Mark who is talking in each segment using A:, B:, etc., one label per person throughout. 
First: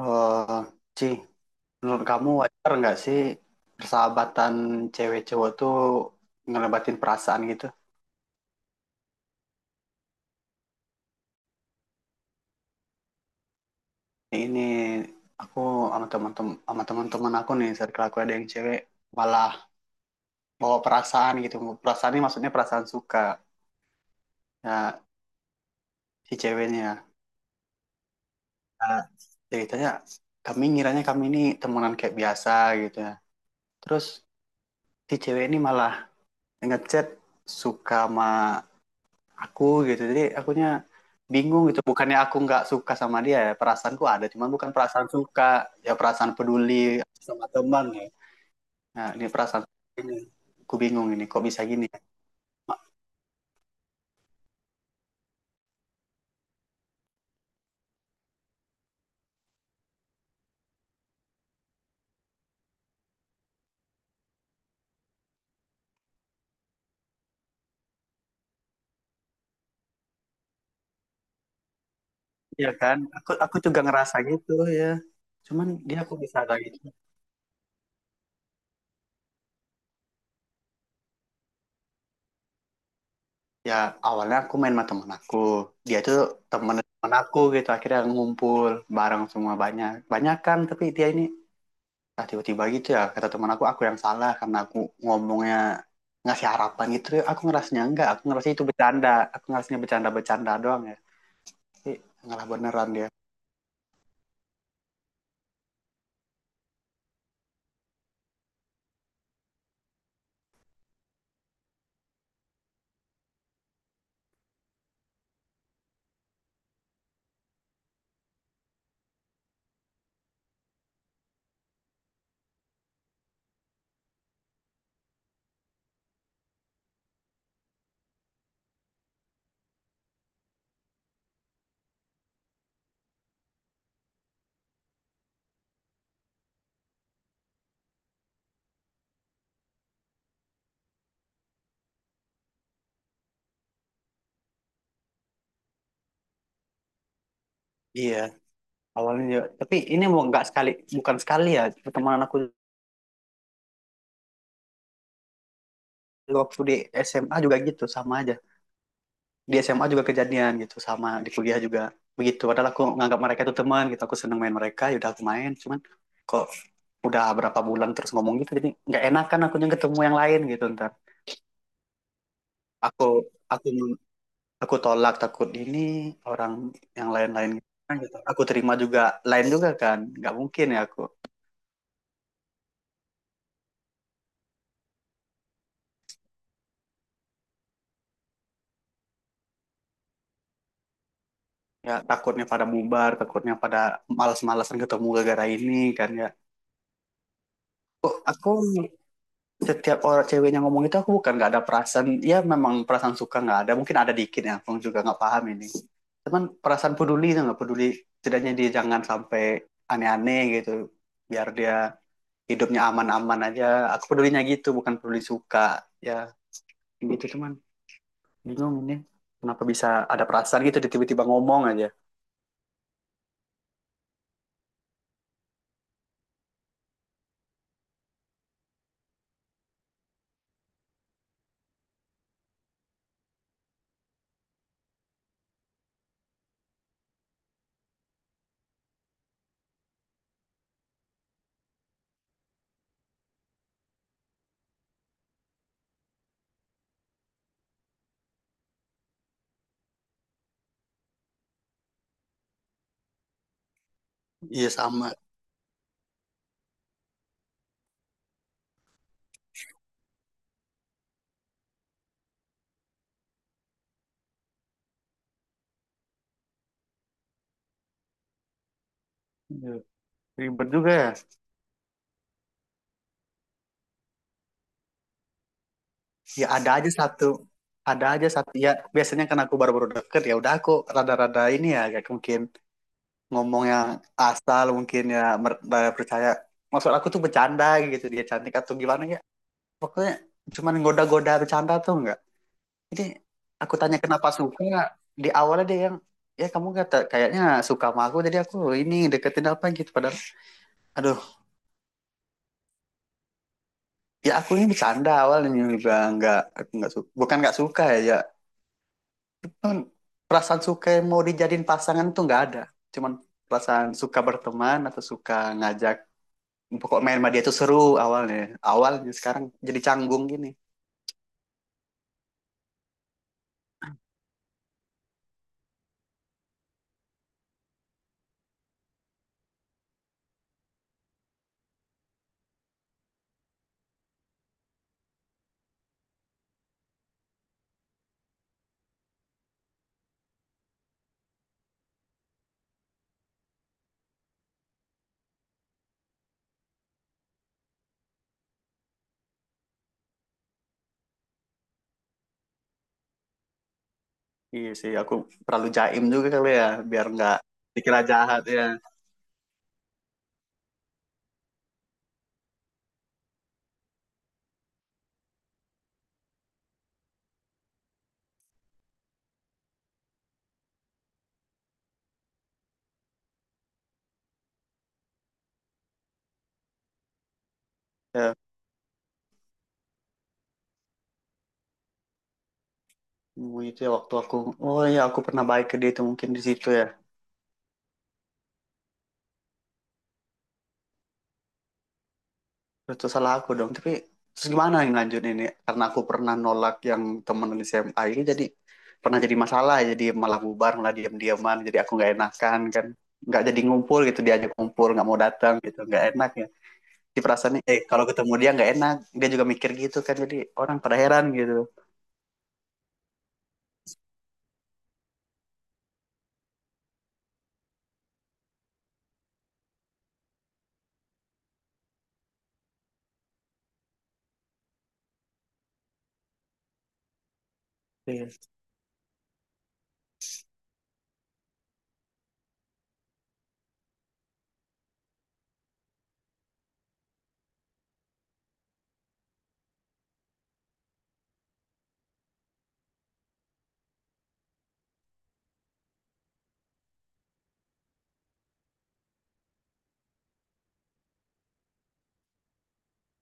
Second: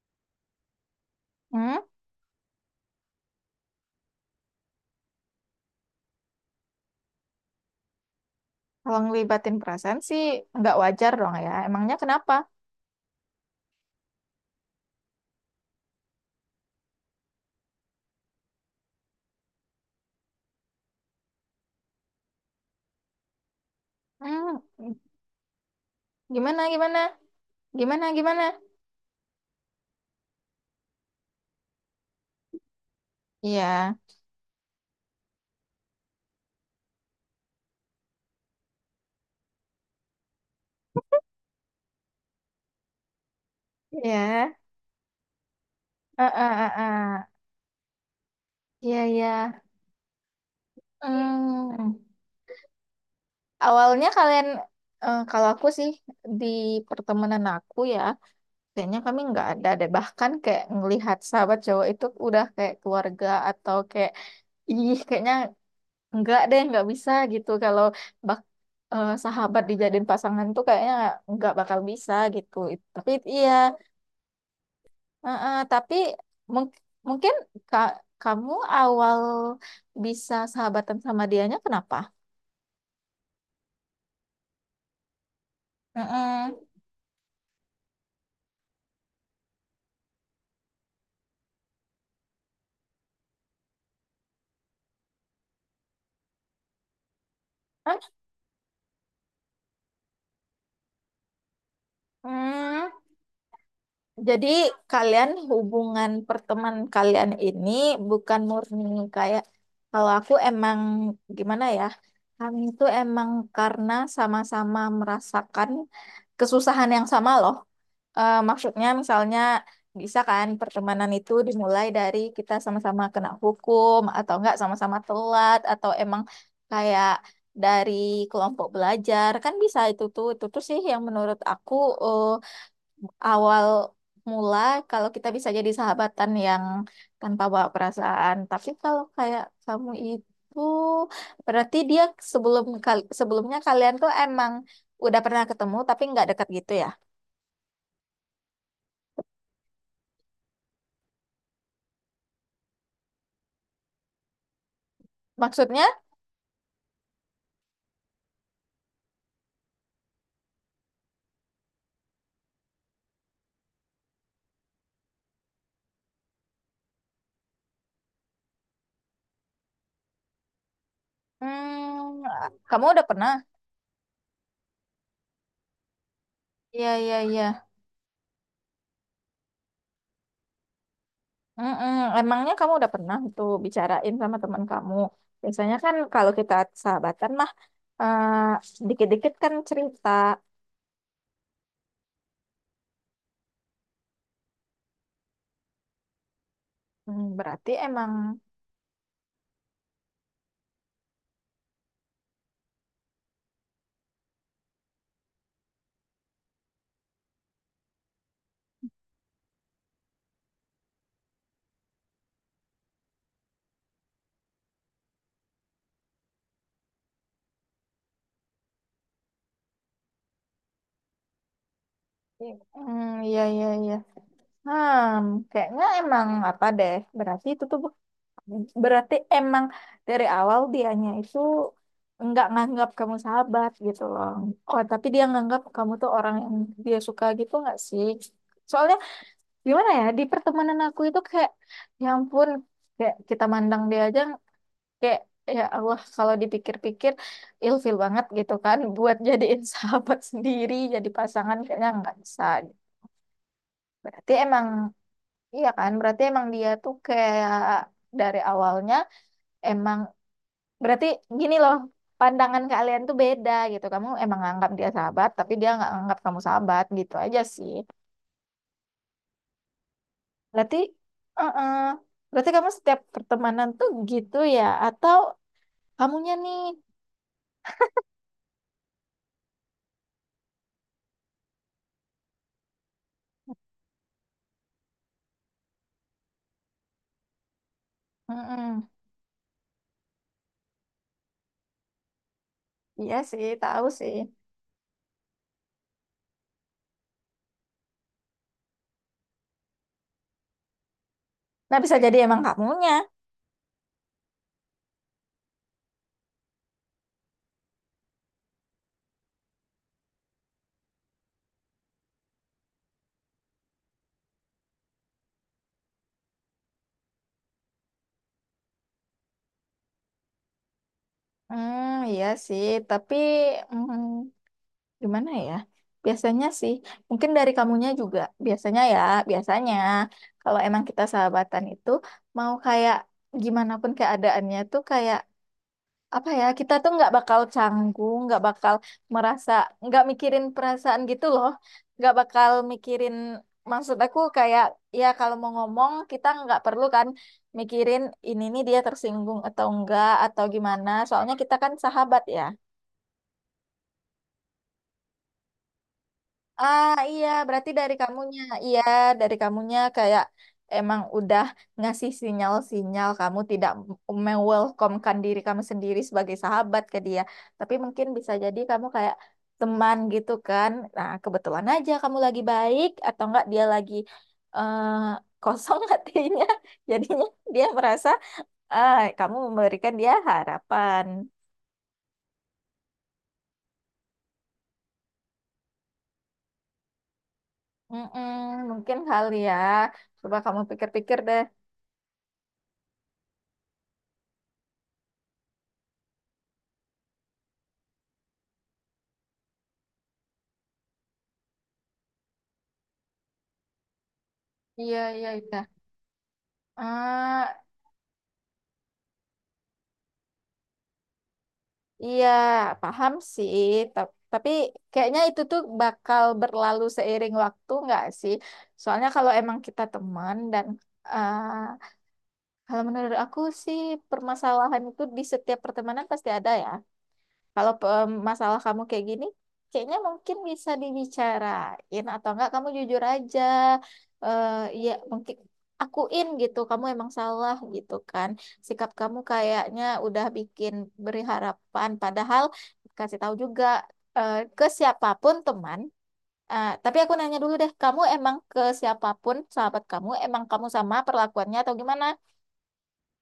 A: Eh, Ci,
B: Hmm,
A: menurut kamu wajar nggak sih persahabatan cewek cowok tuh ngelebatin perasaan gitu?
B: kalau ngelibatin perasaan sih nggak wajar dong ya. Emangnya kenapa?
A: Ini aku sama teman-teman aku nih, circle aku ada yang cewek malah bawa perasaan gitu. Perasaan ini maksudnya perasaan suka
B: Hmm,
A: ya, si
B: gimana, gimana,
A: ceweknya.
B: gimana, gimana?
A: Nah, ceritanya kami ngiranya kami ini temenan kayak biasa gitu ya.
B: Iya,
A: Terus si cewek ini malah ngechat suka sama aku gitu, jadi akunya bingung gitu, bukannya aku nggak suka sama dia, ya perasaanku ada cuman
B: iya,
A: bukan perasaan suka, ya
B: eh,
A: perasaan
B: eh,
A: peduli
B: eh, eh.
A: sama teman ya.
B: Iya,
A: Nah, ini
B: iya.
A: perasaan ini aku bingung ini kok bisa gini.
B: Hmm, awalnya kalian, eh, kalau aku sih di pertemanan aku ya, kayaknya kami nggak ada deh. Bahkan kayak ngelihat sahabat cowok itu udah kayak keluarga atau kayak, ih, kayaknya enggak deh, nggak bisa gitu. Kalau bak sahabat dijadiin pasangan tuh kayaknya nggak bakal bisa gitu.
A: Ya kan
B: Tapi
A: aku
B: iya.
A: aku juga ngerasa gitu ya, cuman
B: Tapi
A: dia aku bisa kayak
B: mung-
A: gitu.
B: mungkin ka- kamu awal bisa sahabatan sama dianya kenapa?
A: Ya awalnya aku main sama teman aku, dia itu
B: Heeh.
A: teman teman aku gitu, akhirnya ngumpul bareng semua banyak banyak kan, tapi dia ini. Nah, tiba-tiba gitu ya, kata teman aku yang salah karena aku ngomongnya ngasih harapan gitu. Aku ngerasanya
B: Hah?
A: enggak, aku ngerasa itu bercanda. Aku ngerasanya bercanda-bercanda doang ya. Tapi ngalah beneran
B: Hmm.
A: dia.
B: Jadi kalian hubungan perteman kalian ini bukan murni kayak kalau aku emang gimana ya? Kami itu emang karena sama-sama merasakan kesusahan yang sama loh. Eh, maksudnya misalnya bisa kan pertemanan itu dimulai dari kita sama-sama kena hukum atau enggak sama-sama telat atau emang kayak dari kelompok belajar kan bisa itu tuh sih yang menurut aku, eh, awal mula kalau kita bisa jadi sahabatan yang tanpa bawa perasaan. Tapi kalau kayak kamu itu berarti dia sebelumnya kalian tuh emang udah pernah ketemu tapi nggak dekat gitu ya.
A: Iya, awalnya juga. Tapi ini mau enggak sekali, bukan sekali ya. Pertemanan aku
B: Maksudnya,
A: waktu di SMA juga gitu, sama aja. Di SMA juga kejadian gitu, sama di kuliah juga. Begitu, padahal aku nganggap mereka itu teman gitu. Aku seneng main mereka, yaudah aku main. Cuman kok udah berapa bulan terus ngomong gitu, jadi nggak enakan akunya ketemu yang lain gitu ntar.
B: hmm, kamu udah
A: aku
B: pernah?
A: aku aku tolak takut ini orang
B: Iya,
A: yang
B: iya,
A: lain-lain
B: iya.
A: kan gitu. Aku terima juga lain juga kan, nggak mungkin ya aku.
B: Mm-mm. Emangnya kamu udah pernah tuh bicarain sama teman kamu? Biasanya kan kalau kita sahabatan mah dikit-dikit kan cerita.
A: Ya takutnya pada bubar, takutnya pada malas-malasan ketemu gara-gara ini kan ya.
B: Hmm, berarti emang.
A: Kok aku setiap orang ceweknya ngomong itu, aku bukan nggak ada perasaan, ya memang perasaan suka nggak ada, mungkin ada dikit ya, aku juga nggak paham ini. Cuman perasaan peduli itu nggak peduli, setidaknya dia jangan sampai aneh-aneh gitu, biar dia hidupnya aman-aman aja, aku pedulinya gitu bukan peduli suka ya gitu, cuman bingung ini kenapa bisa ada perasaan gitu dia tiba-tiba ngomong aja.
B: Hmm, iya iya iya. Hmm, kayaknya emang apa deh. Berarti itu tuh berarti emang dari awal dianya itu nggak nganggap kamu sahabat gitu loh. Oh, tapi dia nganggap kamu tuh orang yang dia suka gitu nggak sih? Soalnya gimana ya, di pertemanan aku itu kayak ya ampun, kayak kita mandang dia aja kayak ya Allah, kalau dipikir-pikir ilfil banget gitu kan buat jadiin sahabat sendiri, jadi pasangan kayaknya nggak bisa. Berarti emang.
A: Iya sama.
B: Iya kan, berarti emang dia tuh kayak dari awalnya emang berarti gini loh, pandangan kalian tuh beda gitu. Kamu emang nganggap dia sahabat, tapi dia nggak nganggap kamu sahabat gitu aja sih.
A: Iya, ribet
B: Berarti,
A: juga ya.
B: uh Berarti kamu setiap pertemanan tuh gitu ya, atau kamunya
A: Ya
B: nih?
A: ada aja satu ya, biasanya kan aku baru-baru deket ya udah aku rada-rada ini ya, kayak mungkin ngomong yang asal mungkin ya, percaya maksud aku tuh bercanda gitu, dia cantik atau
B: Mm-mm.
A: gimana ya, pokoknya cuman goda-goda bercanda tuh enggak. Jadi
B: Iya sih,
A: aku
B: tahu
A: tanya
B: sih.
A: kenapa suka, di awalnya dia yang ya kamu kata kayaknya suka sama aku, jadi aku ini deketin apa gitu, padahal aduh.
B: Nah, bisa jadi emang kamunya.
A: Ya aku ini bercanda awalnya juga, nggak aku nggak suka bukan nggak suka ya ya. Cuman perasaan suka yang mau dijadiin pasangan tuh nggak ada, cuman perasaan suka berteman atau suka ngajak pokok main sama dia tuh seru awalnya awalnya sekarang jadi canggung gini.
B: Hmm, iya sih, tapi, hmm, gimana ya? Biasanya sih, mungkin dari kamunya juga. Biasanya ya, biasanya kalau emang kita sahabatan itu mau kayak gimana pun keadaannya tuh kayak apa ya? Kita tuh nggak bakal canggung, nggak bakal merasa, nggak mikirin perasaan gitu loh. Nggak bakal mikirin, maksud aku kayak ya kalau mau ngomong kita nggak perlu kan mikirin ini nih dia tersinggung atau enggak atau gimana. Soalnya kita kan sahabat ya.
A: Iya sih, aku terlalu jaim juga kali ya
B: Ah,
A: biar
B: iya,
A: nggak
B: berarti dari
A: dikira
B: kamunya.
A: jahat ya.
B: Iya, dari kamunya kayak emang udah ngasih sinyal-sinyal kamu tidak welcome diri kamu sendiri sebagai sahabat ke dia. Tapi mungkin bisa jadi kamu kayak teman gitu kan. Nah, kebetulan aja kamu lagi baik atau enggak, dia lagi eh, kosong hatinya. Jadinya dia merasa
A: Ya,
B: ah, kamu memberikan dia harapan.
A: oh, itu ya waktu aku, oh iya aku pernah baik ke dia, itu mungkin di situ ya.
B: Mm-mm, mungkin kali ya. Coba kamu pikir-pikir deh.
A: Itu salah aku dong, tapi terus gimana yang lanjut ini, karena aku pernah nolak yang temen di SMA ini, jadi pernah jadi masalah, jadi malah bubar malah diam-diaman, jadi aku nggak enakan kan, nggak jadi ngumpul gitu, diajak ngumpul
B: Iya,
A: nggak mau
B: iya,
A: datang
B: iya.
A: gitu, nggak enak ya. Si
B: Ah,
A: perasaannya eh kalau ketemu dia nggak enak, dia juga mikir gitu kan, jadi orang pada heran gitu.
B: iya, paham sih. Tapi kayaknya itu tuh bakal berlalu seiring waktu nggak sih? Soalnya kalau emang kita teman dan, ah, kalau menurut aku sih permasalahan itu di setiap pertemanan pasti ada ya. Kalau
A: Iya.
B: masalah kamu kayak gini, kayaknya mungkin bisa dibicarain atau enggak kamu jujur aja. Eh Ya mungkin akuin gitu, kamu emang salah gitu kan. Sikap kamu kayaknya udah bikin beri harapan, padahal kasih tahu juga ke siapapun teman. Eh, tapi aku nanya dulu deh, kamu emang ke siapapun sahabat kamu, emang kamu sama perlakuannya atau gimana?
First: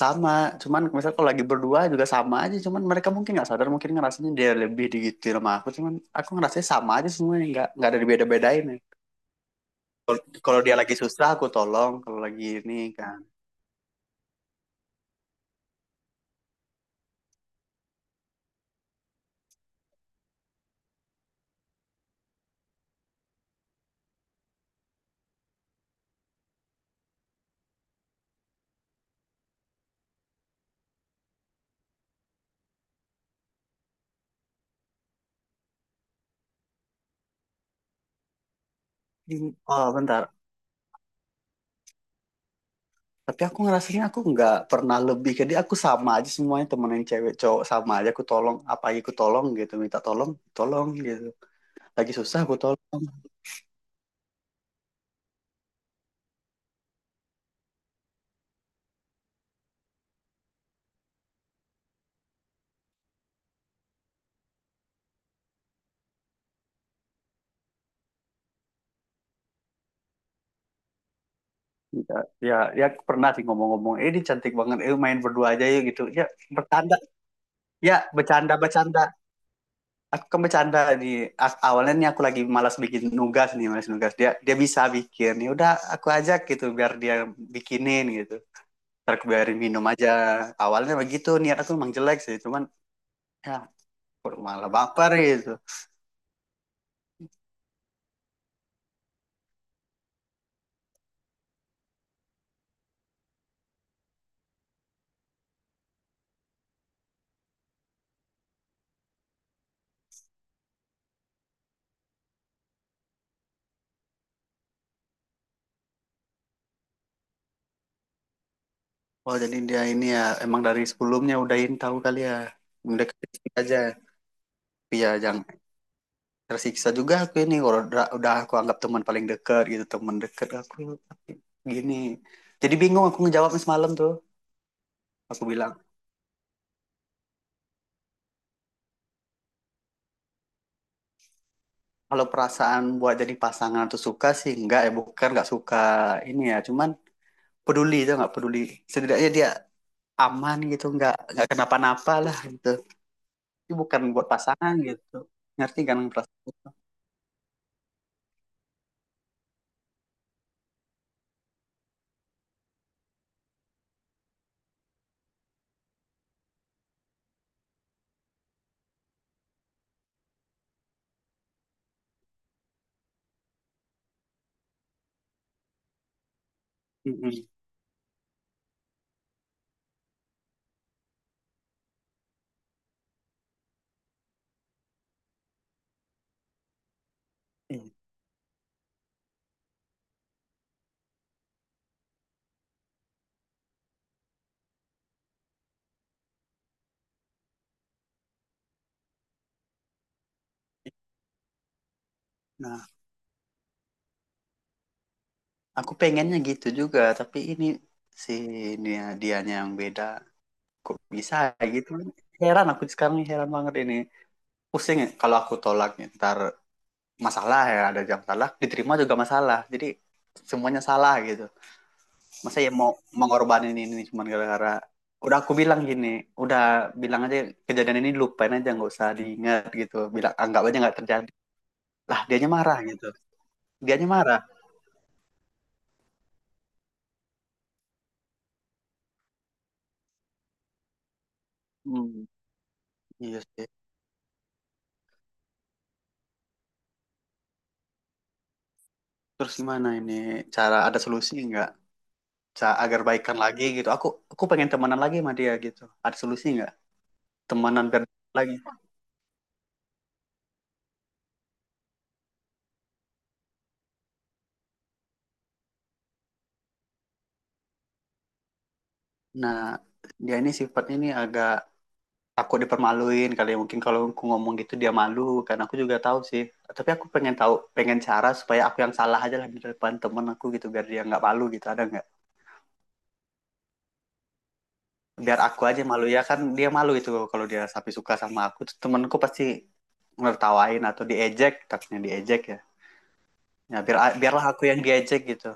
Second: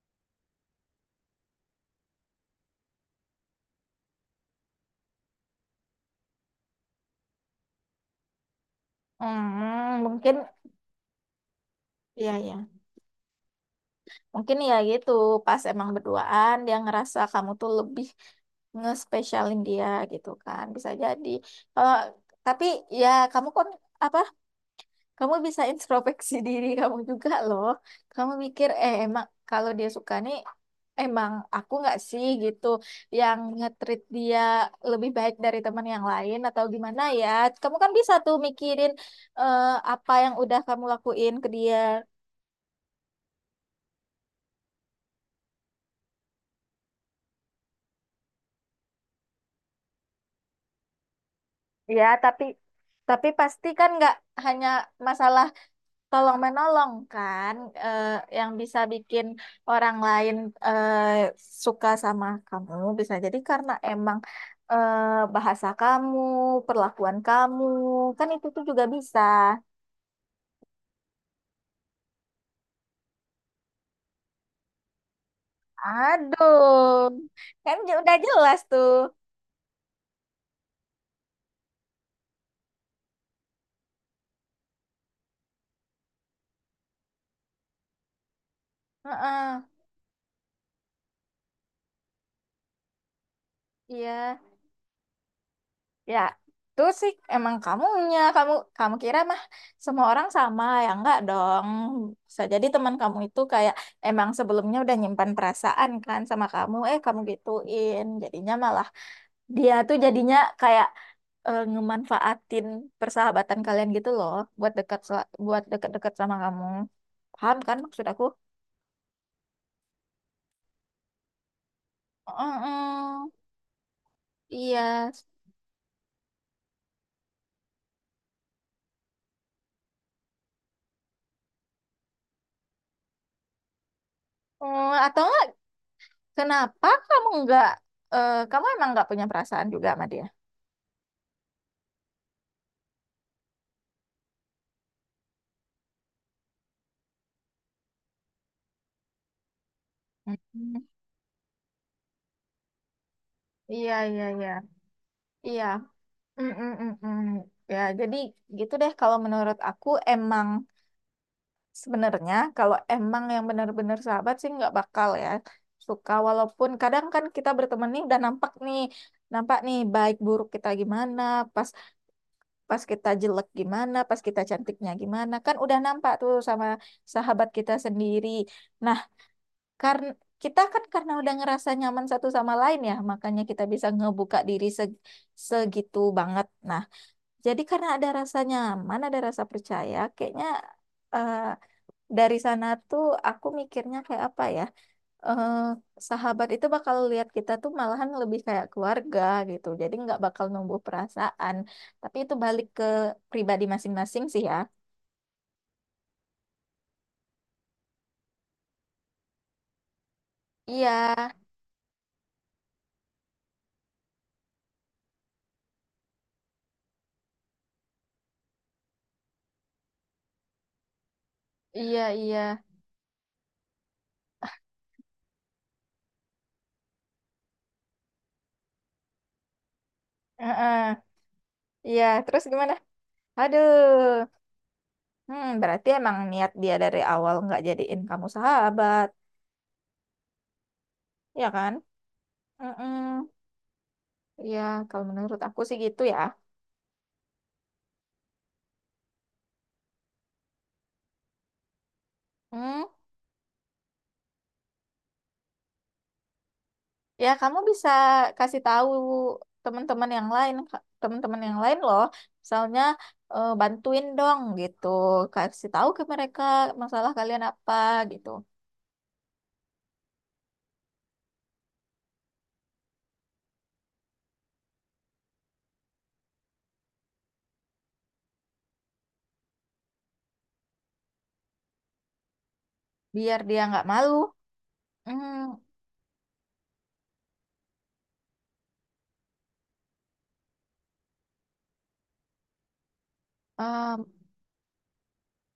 A: Sama, cuman misal kalau lagi berdua juga sama aja, cuman mereka mungkin nggak sadar, mungkin ngerasanya dia lebih digituin sama aku, cuman aku ngerasanya sama aja semuanya, nggak ada dibeda-bedain ya.
B: Hmm, mungkin
A: Kalau- Dia lagi susah aku tolong, kalau
B: ya
A: lagi
B: ya.
A: ini kan.
B: Mungkin ya gitu, pas emang berduaan dia ngerasa kamu tuh lebih ngespesialin dia gitu kan. Bisa jadi. Kalau tapi ya kamu kan apa? Kamu bisa introspeksi diri kamu juga loh. Kamu mikir emang kalau dia suka nih, emang aku nggak sih gitu yang nge-treat dia lebih baik dari teman yang lain atau gimana ya. Kamu kan bisa tuh mikirin eh,
A: Oh
B: apa
A: bentar,
B: yang udah kamu lakuin ke dia.
A: tapi aku ngerasanya aku nggak pernah lebih ke dia, aku sama aja semuanya, temen yang cewek cowok sama aja, aku tolong apa aja aku tolong gitu, minta tolong tolong gitu
B: Ya,
A: lagi susah
B: tapi
A: aku tolong.
B: tapi pasti kan nggak hanya masalah tolong menolong kan eh, yang bisa bikin orang lain eh, suka sama kamu bisa jadi karena emang bahasa kamu, perlakuan kamu, kan itu tuh juga bisa.
A: Ya, ya, ya pernah sih ngomong-ngomong, eh ini cantik banget, eh main berdua aja yuk gitu ya, bercanda.
B: Aduh, kan
A: Ya
B: udah
A: bercanda
B: jelas tuh.
A: bercanda, aku kan bercanda nih. Awalnya nih aku lagi malas bikin nugas nih, malas nugas, dia dia bisa bikin, ya udah aku ajak gitu biar dia bikinin gitu, ntar aku biarin
B: Heeh,
A: minum aja. Awalnya begitu, niat aku emang jelek sih, cuman ya kok
B: iya.
A: malah baper gitu.
B: Ya, itu sih emang kamunya. Kamu kamu kira mah semua orang sama, ya enggak dong. Bisa jadi teman kamu itu kayak emang sebelumnya udah nyimpan perasaan kan sama kamu, eh, kamu gituin. Jadinya malah dia tuh jadinya kayak ngemanfaatin persahabatan kalian gitu loh, buat dekat-dekat sama kamu. Paham kan maksud aku?
A: Oh jadi dia ini ya emang dari sebelumnya udahin tahu kali ya, udah
B: Mm-mm.
A: kritik aja. Tapi ya
B: Iya.
A: jangan tersiksa juga aku ini kalau udah aku anggap teman paling dekat gitu, teman dekat aku. Tapi gini, jadi bingung aku ngejawabnya semalam tuh,
B: Atau
A: aku
B: enggak,
A: bilang.
B: kenapa kamu enggak, kamu emang enggak punya perasaan juga sama dia?
A: Kalau perasaan buat jadi pasangan atau suka sih enggak ya, bukan nggak suka ini ya, cuman peduli itu nggak peduli, setidaknya dia aman
B: Mm,
A: gitu, nggak kenapa-napa lah gitu. Itu
B: iya,
A: bukan
B: iya,
A: buat
B: iya.
A: pasangan gitu.
B: Iya.
A: Ngerti kan perasaan
B: Mm,
A: itu.
B: mm, mm, mm. Ya, jadi gitu deh, kalau menurut aku emang sebenarnya kalau emang yang benar-benar sahabat sih nggak bakal ya suka, walaupun kadang kan kita berteman nih udah nampak nih, baik buruk kita gimana, pas pas kita jelek gimana, pas kita cantiknya gimana, kan udah nampak tuh sama
A: Mm-mm.
B: sahabat kita sendiri. Nah, karena kita kan karena udah ngerasa nyaman satu sama lain ya, makanya kita bisa ngebuka diri segitu banget. Nah, jadi
A: Iya.
B: karena ada rasa nyaman, ada rasa percaya, kayaknya eh, dari sana tuh aku mikirnya kayak apa ya? eh, Sahabat itu bakal lihat kita tuh malahan lebih kayak keluarga gitu. Jadi nggak bakal numbuh perasaan, tapi itu balik ke
A: Nah
B: pribadi masing-masing sih ya.
A: aku pengennya gitu juga, tapi ini si dia dianya yang beda.
B: Iya,
A: Kok bisa ya gitu, heran aku sekarang nih, heran banget ini, pusing ya kalau aku tolak nih, ntar masalah, ya ada jam salah diterima juga masalah, jadi semuanya salah gitu.
B: iya, iya.
A: Masa ya mau mengorbanin ini cuman gara-gara, udah aku bilang gini udah, bilang aja kejadian ini lupain aja nggak usah diingat gitu, bilang anggap aja
B: Heeh.
A: nggak terjadi.
B: Iya,
A: Lah
B: terus
A: dianya
B: gimana?
A: marah gitu, dianya
B: Aduh.
A: marah.
B: Hmm, berarti emang niat dia dari awal nggak jadiin kamu sahabat, ya kan?
A: Hmm, iya
B: Mm-mm.
A: sih.
B: Ya, kalau menurut aku sih gitu ya.
A: Terus gimana ini cara, ada solusi nggak cara
B: Hmm,
A: agar baikan lagi gitu, aku pengen temenan lagi sama dia gitu, ada solusi nggak,
B: ya kamu
A: temenan
B: bisa
A: lagi.
B: kasih tahu teman-teman yang lain, Kak. Teman-teman yang lain loh. Misalnya bantuin dong gitu, kasih tahu ke mereka masalah kalian apa gitu,
A: Nah dia ini sifatnya ini agak, aku dipermaluin kali ya. Mungkin kalau aku ngomong gitu dia malu, karena aku juga tahu sih, tapi aku pengen cara supaya aku yang salah aja lah di depan temen aku gitu biar dia nggak malu gitu, ada nggak.
B: biar dia nggak malu. Hmm,
A: Biar aku aja malu ya kan, dia malu itu kalau dia sampai suka sama aku tuh temenku pasti ngertawain atau diejek, takutnya diejek ya. Ya
B: eh,
A: biarlah aku yang diejek gitu.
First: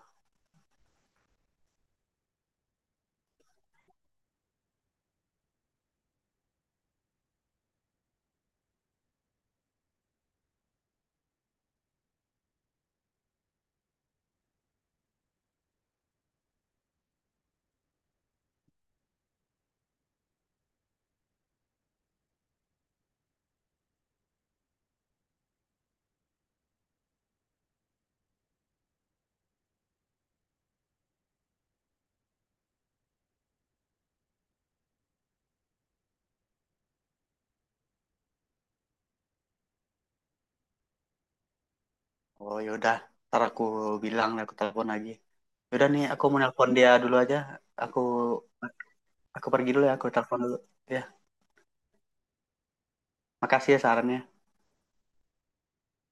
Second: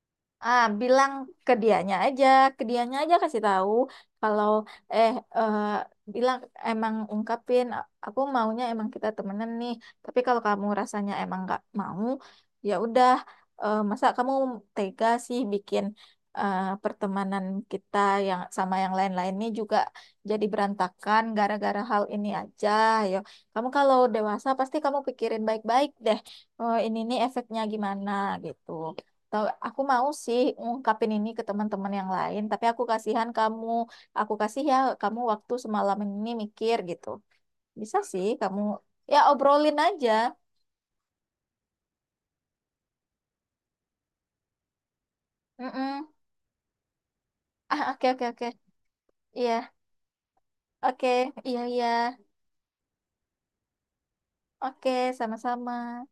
B: ah, bilang ke dianya aja, ke dianya aja kasih tahu kalau eh eh, bilang emang ungkapin, Aku maunya emang kita temenan nih. Tapi kalau kamu rasanya emang nggak mau, ya udah, masa kamu tega sih bikin pertemanan kita yang sama yang lain-lain ini juga jadi berantakan gara-gara hal ini aja. Yo, kamu kalau dewasa pasti kamu pikirin baik-baik deh. Oh, ini nih efeknya gimana gitu. Tahu, aku mau sih ngungkapin ini ke teman-teman yang lain, tapi aku kasihan kamu. Aku kasih ya kamu waktu semalam ini mikir gitu. Bisa sih kamu, ya obrolin aja.
A: Oh yaudah, ntar aku bilang lah, aku telepon lagi. Yaudah nih
B: Mm-mm.
A: aku mau nelpon dia dulu aja.
B: Ah,
A: aku
B: oke oke oke.
A: aku
B: Iya.
A: pergi dulu ya, aku telepon dulu ya.
B: Oke. Iya iya.
A: Makasih ya sarannya.
B: Oke, sama-sama.